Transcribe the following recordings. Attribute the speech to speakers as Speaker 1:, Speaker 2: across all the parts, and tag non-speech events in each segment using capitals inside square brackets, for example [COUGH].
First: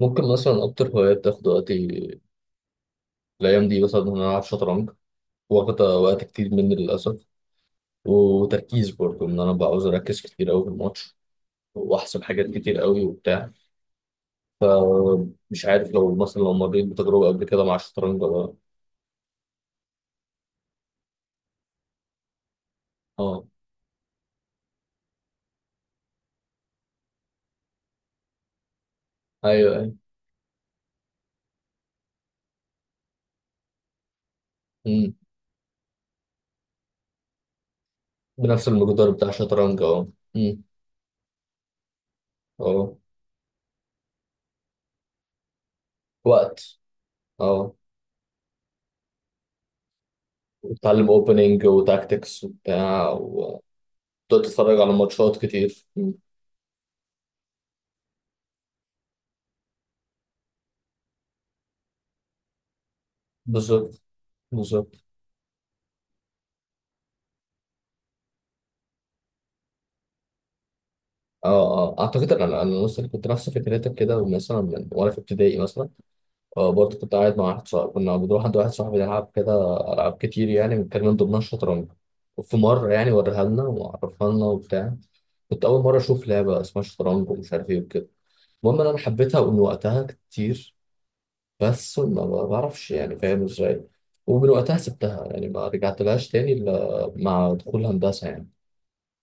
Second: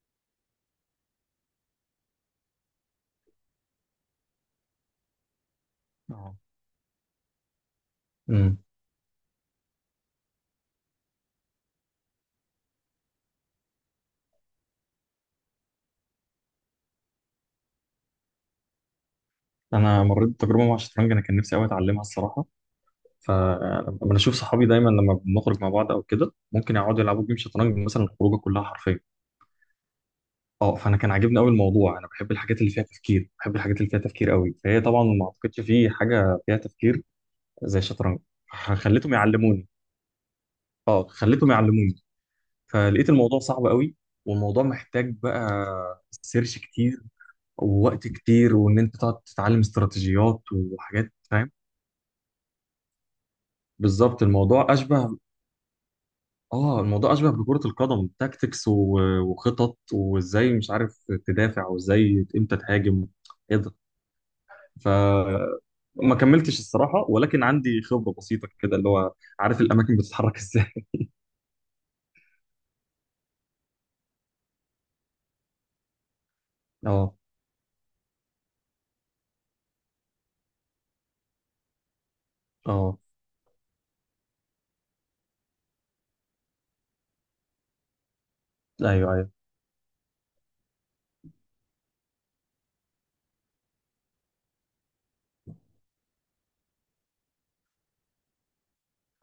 Speaker 1: ممكن مثلا أكتر هواية بتاخد وقتي الأيام دي مثلا إن أنا ألعب شطرنج. واخدة وقت
Speaker 2: اه.
Speaker 1: كتير مني للأسف،
Speaker 2: امم
Speaker 1: وتركيز برضه، إن أنا بعوز أركز كتير أوي في الماتش وأحسب حاجات كتير أوي وبتاع. فمش عارف لو مثلا لو مريت بتجربة قبل كده مع الشطرنج ولا.
Speaker 2: انا مريت بتجربه مع الشطرنج، انا كان نفسي قوي اتعلمها الصراحه.
Speaker 1: آه.
Speaker 2: فلما بشوف صحابي، دايما لما بنخرج مع بعض او كده ممكن يقعدوا يلعبوا جيم شطرنج، مثلا الخروجه كلها حرفيا.
Speaker 1: أيوه أيوه.
Speaker 2: اه، فانا كان عاجبني قوي الموضوع، انا بحب الحاجات اللي فيها تفكير، بحب الحاجات اللي فيها تفكير قوي. فهي طبعا
Speaker 1: أمم.
Speaker 2: ما اعتقدش في حاجه فيها تفكير زي الشطرنج.
Speaker 1: بنفس المقدار
Speaker 2: خليتهم
Speaker 1: بتاع
Speaker 2: يعلموني.
Speaker 1: الشطرنج أه. أمم.
Speaker 2: اه، خليتهم يعلموني،
Speaker 1: أه.
Speaker 2: فلقيت الموضوع صعب قوي. والموضوع محتاج بقى سيرش
Speaker 1: وقت.
Speaker 2: كتير
Speaker 1: أه.
Speaker 2: ووقت كتير، وان انت تقعد تتعلم استراتيجيات
Speaker 1: وتتعلم
Speaker 2: وحاجات، فاهم؟
Speaker 1: أوبننج وتاكتكس وبتاع وتقعد
Speaker 2: بالظبط، الموضوع
Speaker 1: تتفرج على
Speaker 2: اشبه.
Speaker 1: ماتشات كتير. أمم.
Speaker 2: اه، الموضوع اشبه بكرة القدم، تاكتكس و- وخطط، وازاي مش عارف تدافع، وازاي امتى تهاجم كده.
Speaker 1: بالظبط.
Speaker 2: ف
Speaker 1: بالظبط.
Speaker 2: ما كملتش الصراحة، ولكن عندي خبرة بسيطة كده، اللي هو عارف الاماكن بتتحرك ازاي.
Speaker 1: اه اه، اعتقد ان انا نفس كنت نفس فكرتك كده، ومثلا من وانا في ابتدائي مثلا، آه
Speaker 2: [LAUGHS]
Speaker 1: برضه،
Speaker 2: اه،
Speaker 1: كنت قاعد مع واحد صاحبي، كنا بنروح عند واحد صاحبي نلعب كده العاب كتير، يعني كان من ضمنها الشطرنج. وفي مره
Speaker 2: اه،
Speaker 1: يعني وريها لنا وعرفها لنا وبتاع. كنت اول مره اشوف لعبه اسمها شطرنج ومش عارف ايه وكده. المهم إن انا
Speaker 2: ايوه، ايوه،
Speaker 1: حبيتها من وقتها كتير، بس ما بعرفش يعني فاهم ازاي. ومن وقتها سبتها يعني ما رجعتلهاش تاني الا مع دخول هندسه يعني.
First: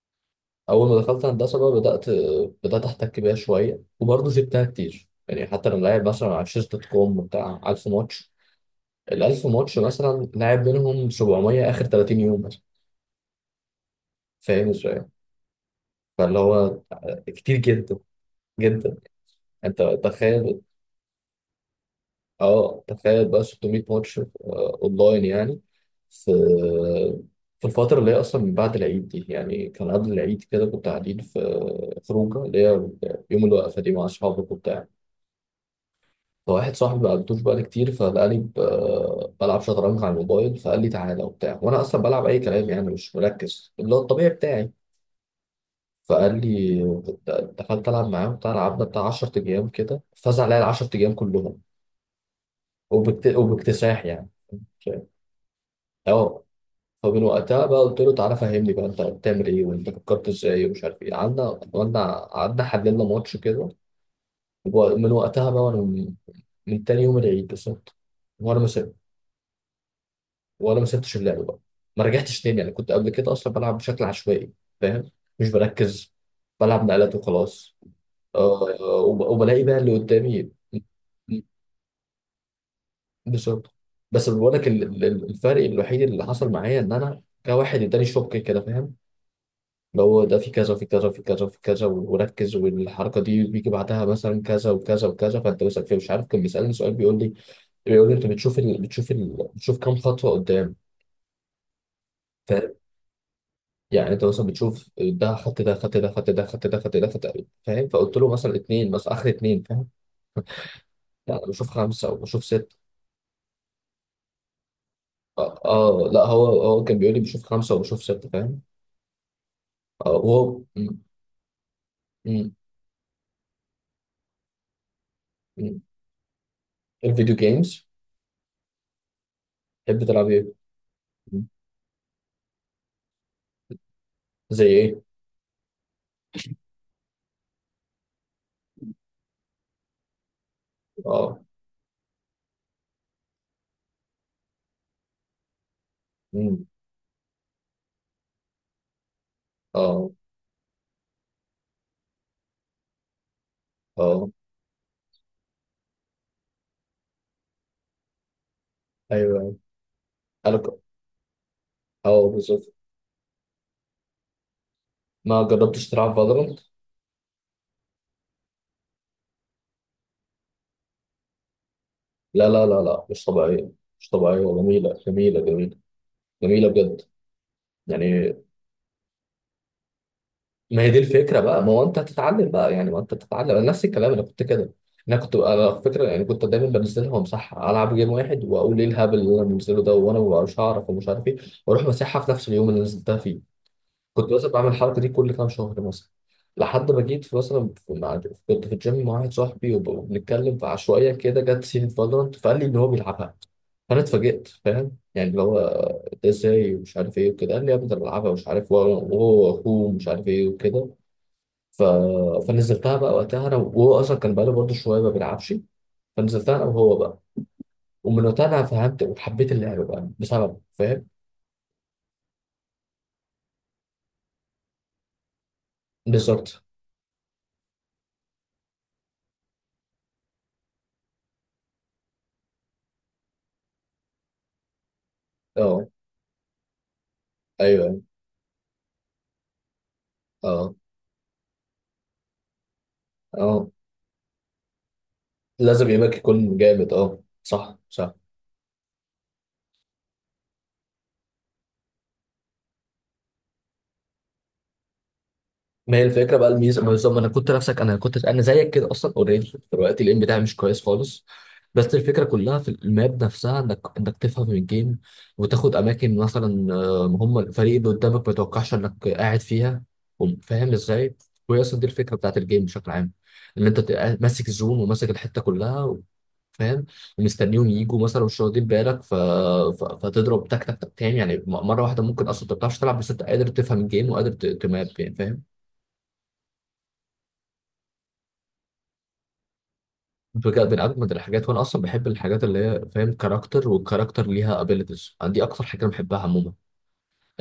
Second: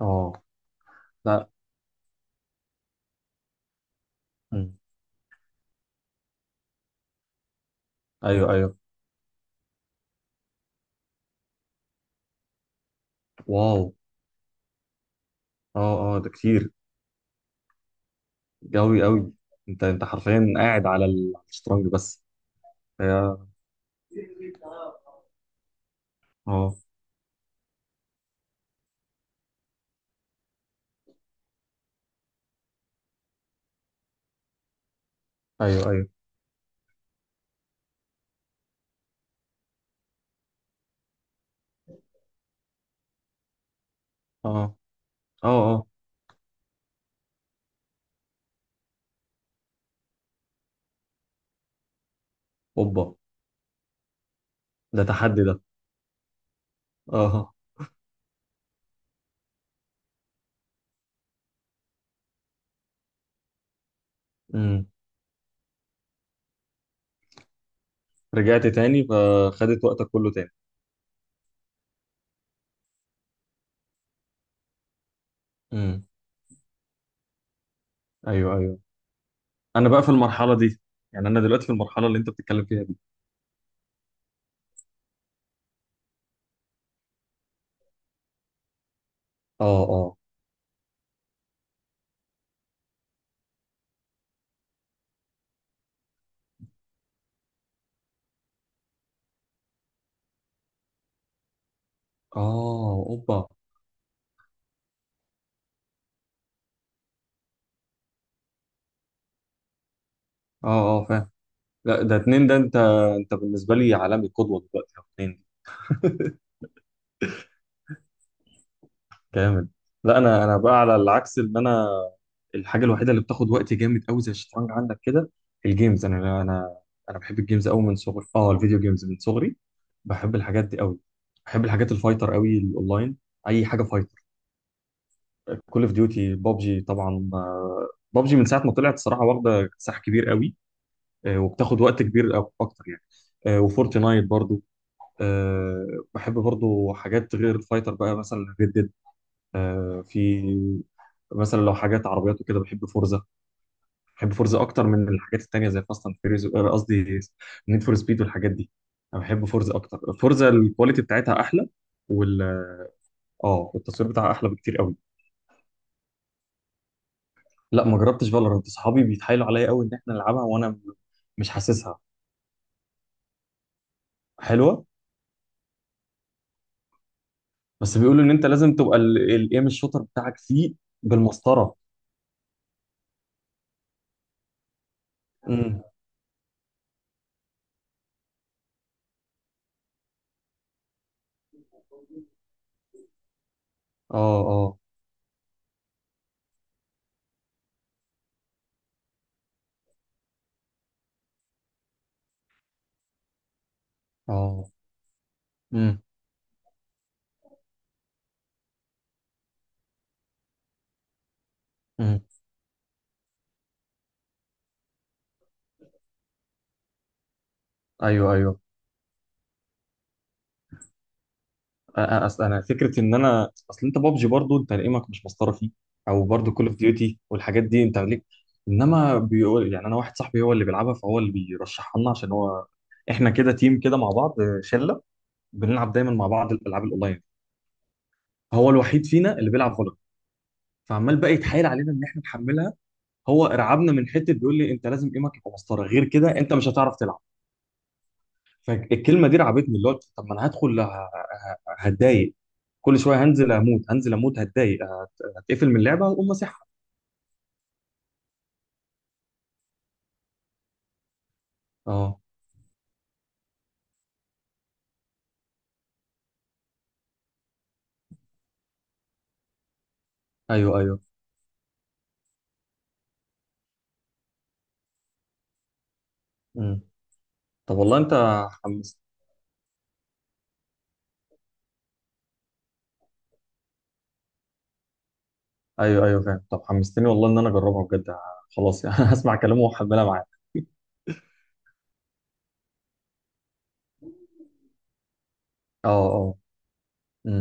Speaker 2: اه،
Speaker 1: اول ما دخلت
Speaker 2: لا.
Speaker 1: هندسه بقى بدات، احتك بيها شويه، وبرضه سبتها
Speaker 2: مم.
Speaker 1: كتير يعني، حتى لما لعب مثلا على شيز دوت كوم بتاع 1000 ماتش.
Speaker 2: ايوه، ايوه،
Speaker 1: ال 1000 ماتش مثلا لعب منهم 700 اخر 30 يوم مثلا.
Speaker 2: واو،
Speaker 1: فاهم ازاي؟
Speaker 2: اه، اه، ده
Speaker 1: فاللي
Speaker 2: كتير،
Speaker 1: هو كتير جدا جدا.
Speaker 2: قوي قوي.
Speaker 1: انت
Speaker 2: انت حرفيا
Speaker 1: تخيل.
Speaker 2: قاعد على على الشطرنج بس.
Speaker 1: اه تخيل
Speaker 2: هي-
Speaker 1: بقى 600 ماتش آه، اونلاين يعني. في
Speaker 2: اه،
Speaker 1: الفترة اللي هي أصلا من بعد العيد دي، يعني كان قبل العيد كده كنت قاعدين في خروجة، اللي هي يوم الوقفة دي، مع أصحابك وبتاع.
Speaker 2: ايوه، ايوه،
Speaker 1: فواحد صاحبي ما قابلتوش بقالي كتير، فلقاني بلعب شطرنج على الموبايل. فقال لي تعالى وبتاع، وانا اصلا بلعب اي كلام يعني، مش مركز، اللي هو الطبيعي
Speaker 2: اه،
Speaker 1: بتاعي.
Speaker 2: اه، اه،
Speaker 1: فقال لي دخلت العب معاه وبتاع، لعبنا بتاع 10 ايام كده، فاز عليا ال 10 ايام كلهم،
Speaker 2: اوبا،
Speaker 1: وباكتساح يعني.
Speaker 2: ده
Speaker 1: فاهم؟
Speaker 2: تحدي ده،
Speaker 1: اه. فمن
Speaker 2: اه،
Speaker 1: وقتها بقى، قلت له تعالى فهمني بقى، انت بتعمل ايه وانت فكرت ازاي ومش عارف ايه، قعدنا قعدنا قعدنا حللنا ماتش كده.
Speaker 2: امم.
Speaker 1: ومن وقتها بقى، وانا من من تاني يوم العيد بالظبط، وانا ما
Speaker 2: رجعت تاني فخدت وقتك كله تاني.
Speaker 1: وانا ما سبتش اللعب بقى، ما رجعتش تاني يعني. كنت قبل كده اصلا بلعب بشكل عشوائي فاهم، مش
Speaker 2: امم،
Speaker 1: بركز، بلعب نقلات وخلاص.
Speaker 2: ايوه،
Speaker 1: آه،
Speaker 2: ايوه،
Speaker 1: وبلاقي بقى
Speaker 2: انا
Speaker 1: اللي
Speaker 2: بقى في
Speaker 1: قدامي.
Speaker 2: المرحله دي، يعني انا دلوقتي في المرحله اللي انت بتتكلم فيها دي.
Speaker 1: بالظبط. بس بقول لك الفرق الوحيد اللي حصل معايا، ان انا كواحد اداني شوك كده فاهم،
Speaker 2: اه،
Speaker 1: اللي
Speaker 2: اه،
Speaker 1: هو ده في كذا وفي كذا وفي كذا وفي كذا، وركز والحركه دي بيجي بعدها مثلا كذا وكذا وكذا. فانت مثلا فيه مش عارف، كان بيسالني سؤال بيقول لي، انت بتشوف كام خطوه قدام؟
Speaker 2: اه، اوبا، اه،
Speaker 1: يعني انت مثلا بتشوف ده خط ده خط ده خط ده خط ده خط ده خط ده فاهم. فقلت له مثلا اتنين، مثلا اخر اتنين فاهم،
Speaker 2: اه، فاهم.
Speaker 1: يعني بشوف
Speaker 2: لا،
Speaker 1: خمسه
Speaker 2: ده
Speaker 1: وبشوف
Speaker 2: اتنين ده.
Speaker 1: سته.
Speaker 2: انت بالنسبه لي عالمي، قدوه دلوقتي اتنين.
Speaker 1: اه آه. لا هو كان بيقول لي بشوف خمسه وبشوف سته فاهم.
Speaker 2: جامد.
Speaker 1: اه
Speaker 2: لا، انا
Speaker 1: وهو
Speaker 2: بقى على العكس، ان انا
Speaker 1: م-
Speaker 2: الحاجه الوحيده اللي بتاخد وقت جامد قوي زي الشطرنج عندك كده،
Speaker 1: م.
Speaker 2: الجيمز. انا
Speaker 1: الفيديو
Speaker 2: بحب الجيمز قوي
Speaker 1: جيمز.
Speaker 2: من صغري، اه الفيديو جيمز من صغري.
Speaker 1: تحب تلعب
Speaker 2: بحب
Speaker 1: ايه؟
Speaker 2: الحاجات دي قوي،
Speaker 1: م.
Speaker 2: بحب الحاجات الفايتر قوي، الاونلاين، اي حاجه فايتر.
Speaker 1: زي ايه؟
Speaker 2: كول اوف ديوتي، بابجي طبعا. آه، بابجي من ساعه ما طلعت الصراحه واخده ساح كبير قوي.
Speaker 1: اه.
Speaker 2: آه، وبتاخد وقت كبير، اكتر يعني. آه، وفورتنايت برضو. آه، بحب
Speaker 1: م.
Speaker 2: برضو حاجات غير الفايتر بقى، مثلا ريد ديد.
Speaker 1: اه
Speaker 2: في مثلا لو حاجات عربيات وكده بحب فورزا.
Speaker 1: اه.
Speaker 2: بحب فورزا اكتر من الحاجات التانية، زي فاست اند فيريز، قصدي نيد فور سبيد والحاجات دي. انا بحب
Speaker 1: ايوه.
Speaker 2: فورزا اكتر، فورزا
Speaker 1: انا ك-
Speaker 2: الكواليتي بتاعتها احلى.
Speaker 1: اه
Speaker 2: وال
Speaker 1: بالظبط.
Speaker 2: اه التصوير بتاعها احلى بكتير قوي.
Speaker 1: ما جربتش تلعب فالورانت؟
Speaker 2: لا، ما جربتش فالورانت، صحابي بيتحايلوا عليا قوي ان احنا نلعبها، مش حاسسها.
Speaker 1: لا لا لا لا مش طبيعيه، مش طبيعيه،
Speaker 2: حلوه.
Speaker 1: جميله جميله جميله، جميله بجد
Speaker 2: بس بيقولوا ان
Speaker 1: يعني.
Speaker 2: انت لازم تبقى الايم الشوتر بتاعك فيه
Speaker 1: ما هي دي الفكره بقى، ما
Speaker 2: بالمسطره.
Speaker 1: هو انت هتتعلم بقى يعني، ما انت بتتعلم، انا نفس الكلام، انا كنت كده، انا على
Speaker 2: امم،
Speaker 1: فكره يعني كنت دايما بنزلها وامسحها، العب جيم واحد واقول ايه الهبل اللي انا بنزله ده، وانا ما ببقاش اعرف ومش عارف ايه، واروح مسحها في نفس اليوم اللي نزلتها فيه.
Speaker 2: اه،
Speaker 1: كنت مثلا بعمل
Speaker 2: اه،
Speaker 1: الحركه دي كل كام شهر مثلا. لحد ما جيت في مثلا، كنت في الجيم مع واحد صاحبي، وبنتكلم، فعشوائيا كده جت سيره فالورانت، فقال لي ان هو بيلعبها. فانا اتفاجئت
Speaker 2: اه،
Speaker 1: فاهم يعني اللي هو
Speaker 2: امم،
Speaker 1: ده ازاي ومش عارف ايه وكده. قال لي يا ابني ده أنا بلعبها ومش عارف، وهو واخوه ومش عارف ايه وكده. ف...
Speaker 2: امم،
Speaker 1: فنزلتها بقى وقتها، انا وهو اصلا كان بقاله برضه شويه ما بيلعبش، فنزلتها انا وهو بقى. ومن
Speaker 2: ايوه،
Speaker 1: وقتها
Speaker 2: ايوه.
Speaker 1: انا فهمت وحبيت اللعبه بقى بسبب فاهم.
Speaker 2: اصل انا فكره ان انا، اصل انت بابجي برضو انت ايمك مش مسطره فيه، او برضو
Speaker 1: بالظبط.
Speaker 2: كول اوف ديوتي والحاجات دي انت ليك. انما بيقول، يعني انا واحد صاحبي هو اللي بيلعبها، فهو اللي بيرشحها لنا، عشان هو احنا كده تيم كده مع بعض، شله،
Speaker 1: اه
Speaker 2: بنلعب دايما مع بعض الالعاب الاونلاين.
Speaker 1: ايوه
Speaker 2: هو الوحيد فينا اللي بيلعب فالورانت،
Speaker 1: اه
Speaker 2: فعمال بقى يتحايل علينا ان احنا نحملها. هو
Speaker 1: اه.
Speaker 2: رعبنا من حته، بيقول لي انت لازم ايمك يبقى مسطره،
Speaker 1: لازم
Speaker 2: غير
Speaker 1: يبقى
Speaker 2: كده انت
Speaker 1: يكون
Speaker 2: مش
Speaker 1: جامد.
Speaker 2: هتعرف تلعب.
Speaker 1: اه صح صح.
Speaker 2: فالكلمه دي رعبتني، اللي هو طب ما انا هدخل، هتضايق، كل شويه هنزل اموت، هنزل اموت، هتضايق، هتقفل من
Speaker 1: ما هي
Speaker 2: اللعبه واقوم
Speaker 1: الفكره بقى
Speaker 2: ماسحها.
Speaker 1: الميزه بالظبط، ما انا كنت نفسك، انا كنت انا زيك كده اصلا اوريدي. دلوقتي الام بتاعي مش كويس خالص، بس
Speaker 2: اه،
Speaker 1: الفكره كلها في الماب نفسها، انك تفهم الجيم، وتاخد اماكن مثلا آه، هم الفريق اللي قدامك ما يتوقعش انك قاعد فيها، فاهم
Speaker 2: ايوه، ايوه،
Speaker 1: ازاي. وهي اصلا دي الفكره بتاعت الجيم بشكل عام، ان انت تبقى ماسك الزون وماسك الحته كلها
Speaker 2: امم،
Speaker 1: فاهم، ومستنيهم
Speaker 2: طب والله
Speaker 1: يجوا
Speaker 2: انت
Speaker 1: مثلا مش واخدين
Speaker 2: حمست.
Speaker 1: بالك ف... فتضرب تك تك تك تاني يعني، مره واحده ممكن اصلا انت ما بتعرفش تلعب، بس انت قادر تفهم الجيم وقادر تماب يعني فاهم.
Speaker 2: ايوه، ايوه، فاهم، طب حمستني والله ان انا اجربها بجد، خلاص يعني. [LAUGHS] هسمع كلامه واحملها معايا.
Speaker 1: بجد من اجمد الحاجات، وانا اصلا بحب الحاجات اللي هي فاهم، كاركتر والكاركتر ليها ابيليتيز، دي اكتر حاجه
Speaker 2: اه،
Speaker 1: انا بحبها
Speaker 2: اه،
Speaker 1: عموما،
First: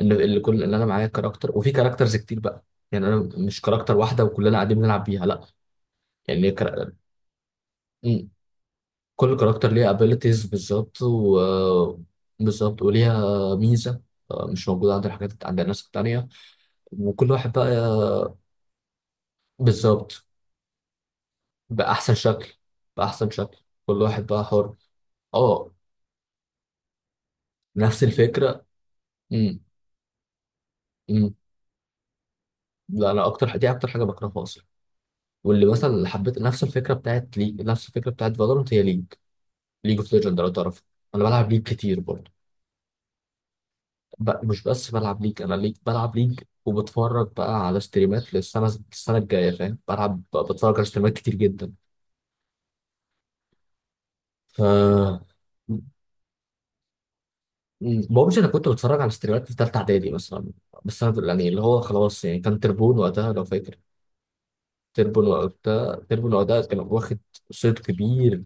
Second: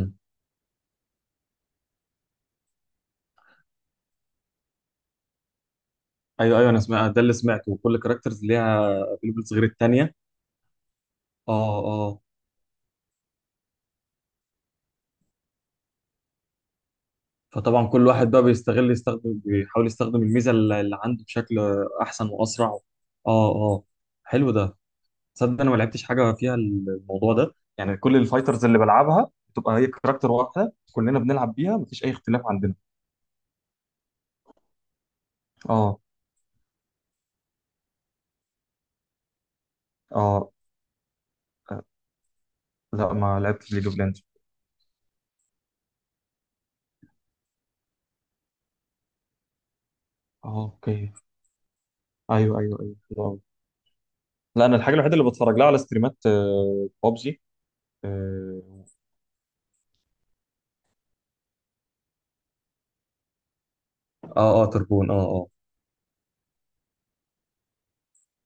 Speaker 1: ان اللي كل ان انا معايا كاركتر وفي كاركترز كتير بقى، يعني انا مش كاركتر واحده وكلنا قاعدين بنلعب بيها لا، يعني
Speaker 2: ايوه، ايوه، انا
Speaker 1: كر...
Speaker 2: سمعت ده اللي سمعته، وكل
Speaker 1: م-
Speaker 2: كاركترز ليها
Speaker 1: كل
Speaker 2: ابيلبلز غير
Speaker 1: كاركتر ليها
Speaker 2: التانيه.
Speaker 1: ابيليتيز بالظبط و...
Speaker 2: اه، اه،
Speaker 1: بالظبط وليها ميزه آه، مش موجوده عند الحاجات عند الناس التانيه. وكل واحد بقى
Speaker 2: فطبعا كل واحد
Speaker 1: آه،
Speaker 2: بقى بيستغل، يستخدم، بيحاول يستخدم
Speaker 1: بالظبط،
Speaker 2: الميزه اللي عنده بشكل
Speaker 1: باحسن
Speaker 2: احسن
Speaker 1: شكل،
Speaker 2: واسرع. اه،
Speaker 1: باحسن شكل،
Speaker 2: اه،
Speaker 1: كل واحد بقى
Speaker 2: حلو
Speaker 1: حر.
Speaker 2: ده. تصدق انا
Speaker 1: اه.
Speaker 2: ما لعبتش حاجه فيها الموضوع ده، يعني
Speaker 1: نفس
Speaker 2: كل
Speaker 1: الفكره.
Speaker 2: الفايترز اللي بلعبها
Speaker 1: م-
Speaker 2: بتبقى هي كاركتر واحده كلنا
Speaker 1: م.
Speaker 2: بنلعب بيها، مفيش اي اختلاف عندنا.
Speaker 1: لا، انا اكتر، دي اكتر حاجه بكرهها اصلا، واللي مثلا
Speaker 2: اه،
Speaker 1: اللي حبيت نفس الفكره بتاعت ليج، نفس الفكره بتاعت فالورنت هي ليج، ليج اوف ليجند لو
Speaker 2: اه،
Speaker 1: تعرفها. انا بلعب ليج
Speaker 2: آه،
Speaker 1: كتير برضه.
Speaker 2: لا ما لعبتش ليج اوف ليجندز.
Speaker 1: ب... مش بس بلعب ليج، انا ليج بلعب ليج، وبتفرج بقى على ستريمات للسنه، الجايه فاهم بلعب،
Speaker 2: اه،
Speaker 1: بتفرج على ستريمات
Speaker 2: اوكي،
Speaker 1: كتير جدا.
Speaker 2: ايوه، ايوه، ايوه، حلو أوي. لا انا الحاجه الوحيده
Speaker 1: ف.
Speaker 2: اللي بتفرج لها على ستريمات بابجي.
Speaker 1: بابجي انا كنت
Speaker 2: اه،
Speaker 1: بتفرج على ستريمات في ثالثه اعدادي مثلا، بس انا يعني اللي هو خلاص يعني، كان تربون وقتها لو فاكر.
Speaker 2: اه، آه، تربون، اه، اه،
Speaker 1: تربون وقتها كان واخد صيت كبير،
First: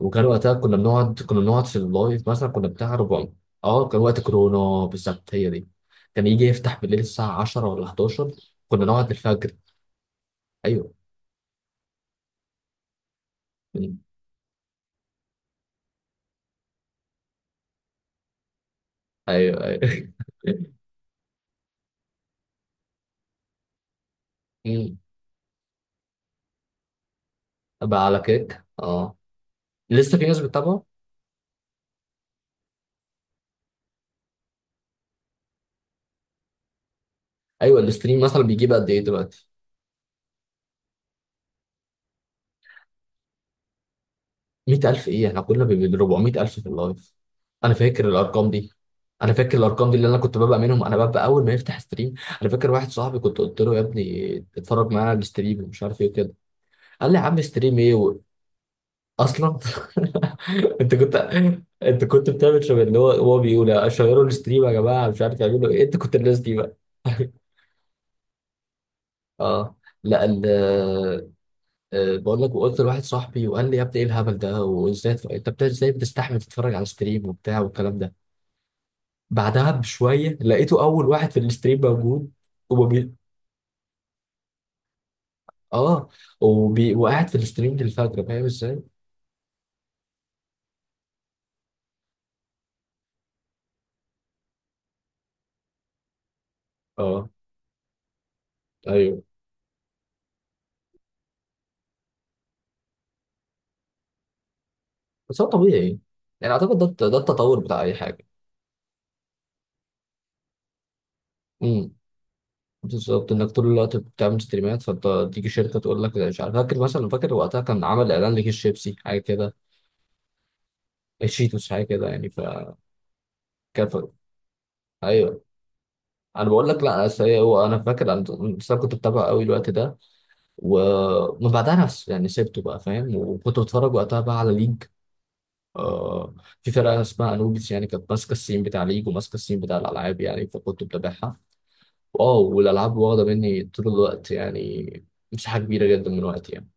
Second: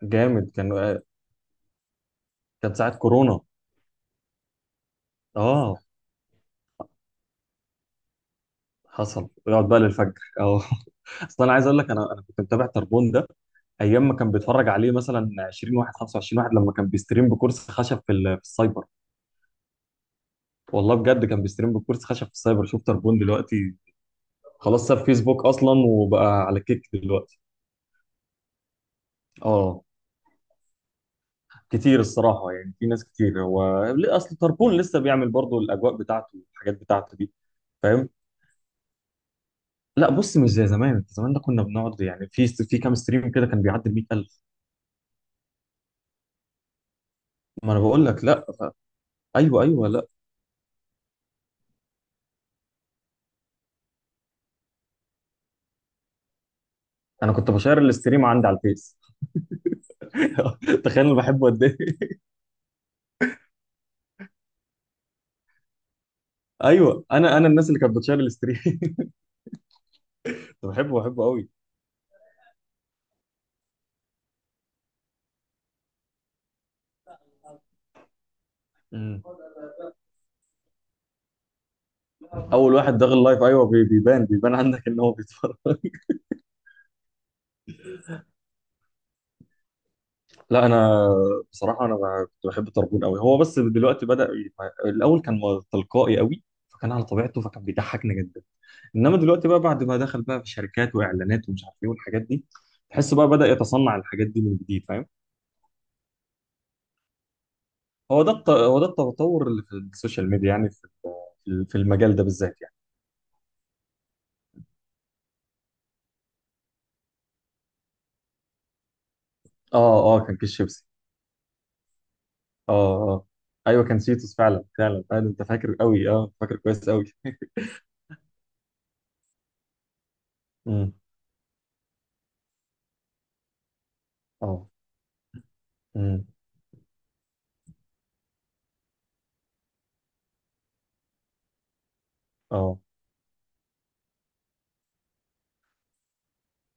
Speaker 1: وكان
Speaker 2: جامد
Speaker 1: وقتها
Speaker 2: كان. آه،
Speaker 1: كنا بنقعد في اللايف، مثلا كنا
Speaker 2: كان
Speaker 1: بتاع
Speaker 2: ساعه
Speaker 1: 400.
Speaker 2: كورونا.
Speaker 1: اه كان وقت كورونا بالظبط هي دي،
Speaker 2: اه،
Speaker 1: كان يجي يفتح بالليل الساعة 10 ولا 11، كنا نقعد
Speaker 2: حصل
Speaker 1: الفجر.
Speaker 2: يقعد بقى للفجر، اه.
Speaker 1: ايوه.
Speaker 2: [LAUGHS] اصل انا عايز اقول لك، انا كنت متابع تربون ده
Speaker 1: مم.
Speaker 2: ايام ما كان بيتفرج عليه مثلا 20 واحد 25 واحد، لما كان بيستريم بكرسي خشب في في السايبر.
Speaker 1: ايوه ايوه.
Speaker 2: والله بجد كان بيستريم بكرسي خشب في السايبر، شوف تربون دلوقتي،
Speaker 1: [LAUGHS]
Speaker 2: خلاص
Speaker 1: مم.
Speaker 2: ساب فيسبوك اصلا وبقى على كيك دلوقتي.
Speaker 1: بقى على كيك اه.
Speaker 2: اه،
Speaker 1: لسه في ناس بتتابعه.
Speaker 2: كتير الصراحه، يعني في ناس كتير. هو اصل تربون لسه بيعمل برضه الاجواء بتاعته والحاجات بتاعته دي،
Speaker 1: ايوه
Speaker 2: فاهم.
Speaker 1: الاستريم مثلا بيجيب قد ايه دلوقتي؟
Speaker 2: لا بص، مش زي زمان. زمان ده كنا بنقعد يعني في كام ستريم كده كان بيعدي ال 100000.
Speaker 1: 100,000 ايه، احنا كنا ب 400,000 في اللايف،
Speaker 2: ما
Speaker 1: انا
Speaker 2: انا بقول
Speaker 1: فاكر
Speaker 2: لك. لا،
Speaker 1: الارقام دي،
Speaker 2: ايوه، ايوه، لا
Speaker 1: اللي انا كنت ببقى منهم، انا ببقى اول ما يفتح ستريم. انا فاكر واحد صاحبي كنت قلت له يا ابني اتفرج معايا على الستريم ومش عارف ايه وكده، قال لي يا
Speaker 2: انا
Speaker 1: عم
Speaker 2: كنت بشير
Speaker 1: ستريم ايه و...
Speaker 2: الاستريم عندي على الفيس.
Speaker 1: اصلا. [LAUGHS]
Speaker 2: [LAUGHS]
Speaker 1: انت
Speaker 2: تخيل انا
Speaker 1: كنت
Speaker 2: بحبه قد إيه.
Speaker 1: انت كنت بتعمل شبه اللي هو، هو بيقول اشيروا الستريم يا جماعه مش عارف يعملوا ايه، انت كنت الناس دي بقى.
Speaker 2: ايوه،
Speaker 1: [LAUGHS]
Speaker 2: انا الناس اللي كانت بتشير الستريم. [LAUGHS]
Speaker 1: اه. لا ال.
Speaker 2: كنت بحبه، بحبه قوي.
Speaker 1: آه، بقول لك، وقلت لواحد صاحبي وقال لي يا ابني ايه الهبل ده، وازاي انت ازاي بتستحمل تتفرج على ستريم وبتاع والكلام ده.
Speaker 2: مم.
Speaker 1: بعدها بشويه لقيته اول واحد في الستريم موجود،
Speaker 2: اول واحد
Speaker 1: وبي...
Speaker 2: داخل اللايف، ايوه، بيبان، بيبان عندك ان هو بيتفرج.
Speaker 1: اه وبي... وقاعد في الستريم للفجر فاهم ازاي؟
Speaker 2: [LAUGHS] لا انا بصراحه، كنت بحب طربون قوي هو، بس دلوقتي بدا الاول كان تلقائي قوي، فكان على
Speaker 1: اه
Speaker 2: طبيعته، فكان بيضحكنا جدا. انما
Speaker 1: ايوه.
Speaker 2: دلوقتي بقى بعد ما دخل بقى في شركات واعلانات ومش عارف ايه والحاجات دي، تحس بقى بدا يتصنع الحاجات دي من جديد، فاهم.
Speaker 1: بس هو طبيعي يعني، اعتقد ده ده التطور بتاع اي حاجه.
Speaker 2: هو ده التطور اللي في السوشيال ميديا، يعني في في
Speaker 1: امم.
Speaker 2: المجال ده بالذات يعني.
Speaker 1: بالظبط، انك طول الوقت بتعمل ستريمات فتيجي شركه تقول لك مش عارف، فاكر مثلا، وقتها كان عمل اعلان لكيس شيبسي حاجه كده،
Speaker 2: اه، اه، كان كيس شيبسي.
Speaker 1: الشيتوس حاجه كده يعني فكان.
Speaker 2: اه، اه، ايوه كان سيتوس، فعلا فعلا فعلا،
Speaker 1: ايوه.
Speaker 2: انت فاكر قوي، اه،
Speaker 1: انا
Speaker 2: فاكر
Speaker 1: بقول لك
Speaker 2: كويس
Speaker 1: لا،
Speaker 2: قوي.
Speaker 1: أصل هو انا فاكر، انا بس أنا كنت بتابعه قوي الوقت ده،
Speaker 2: امم،
Speaker 1: ومن بعدها نفس يعني سبته بقى فاهم، وكنت بتفرج وقتها بقى على
Speaker 2: اه،
Speaker 1: ليج.
Speaker 2: امم،
Speaker 1: آه. في فرقه اسمها انوبيس يعني كانت ماسكه السين بتاع ليج، وماسكه السين بتاع الالعاب يعني، فكنت بتابعها. واو،
Speaker 2: اه.
Speaker 1: والالعاب واخده مني طول الوقت يعني، مساحه كبيره جدا من وقتي يعني.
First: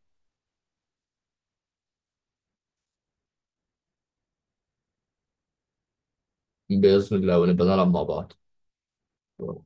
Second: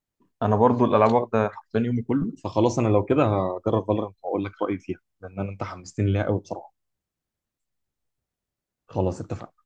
Speaker 2: انا برضو الالعاب واخده حرفيا يومي كله، فخلاص انا لو كده هجرب فالورانت واقول لك رايي فيها، لان انت حمستني ليها قوي بصراحه.
Speaker 1: بإذن الله ونبقى نلعب مع بعض.
Speaker 2: خلاص اتفقنا.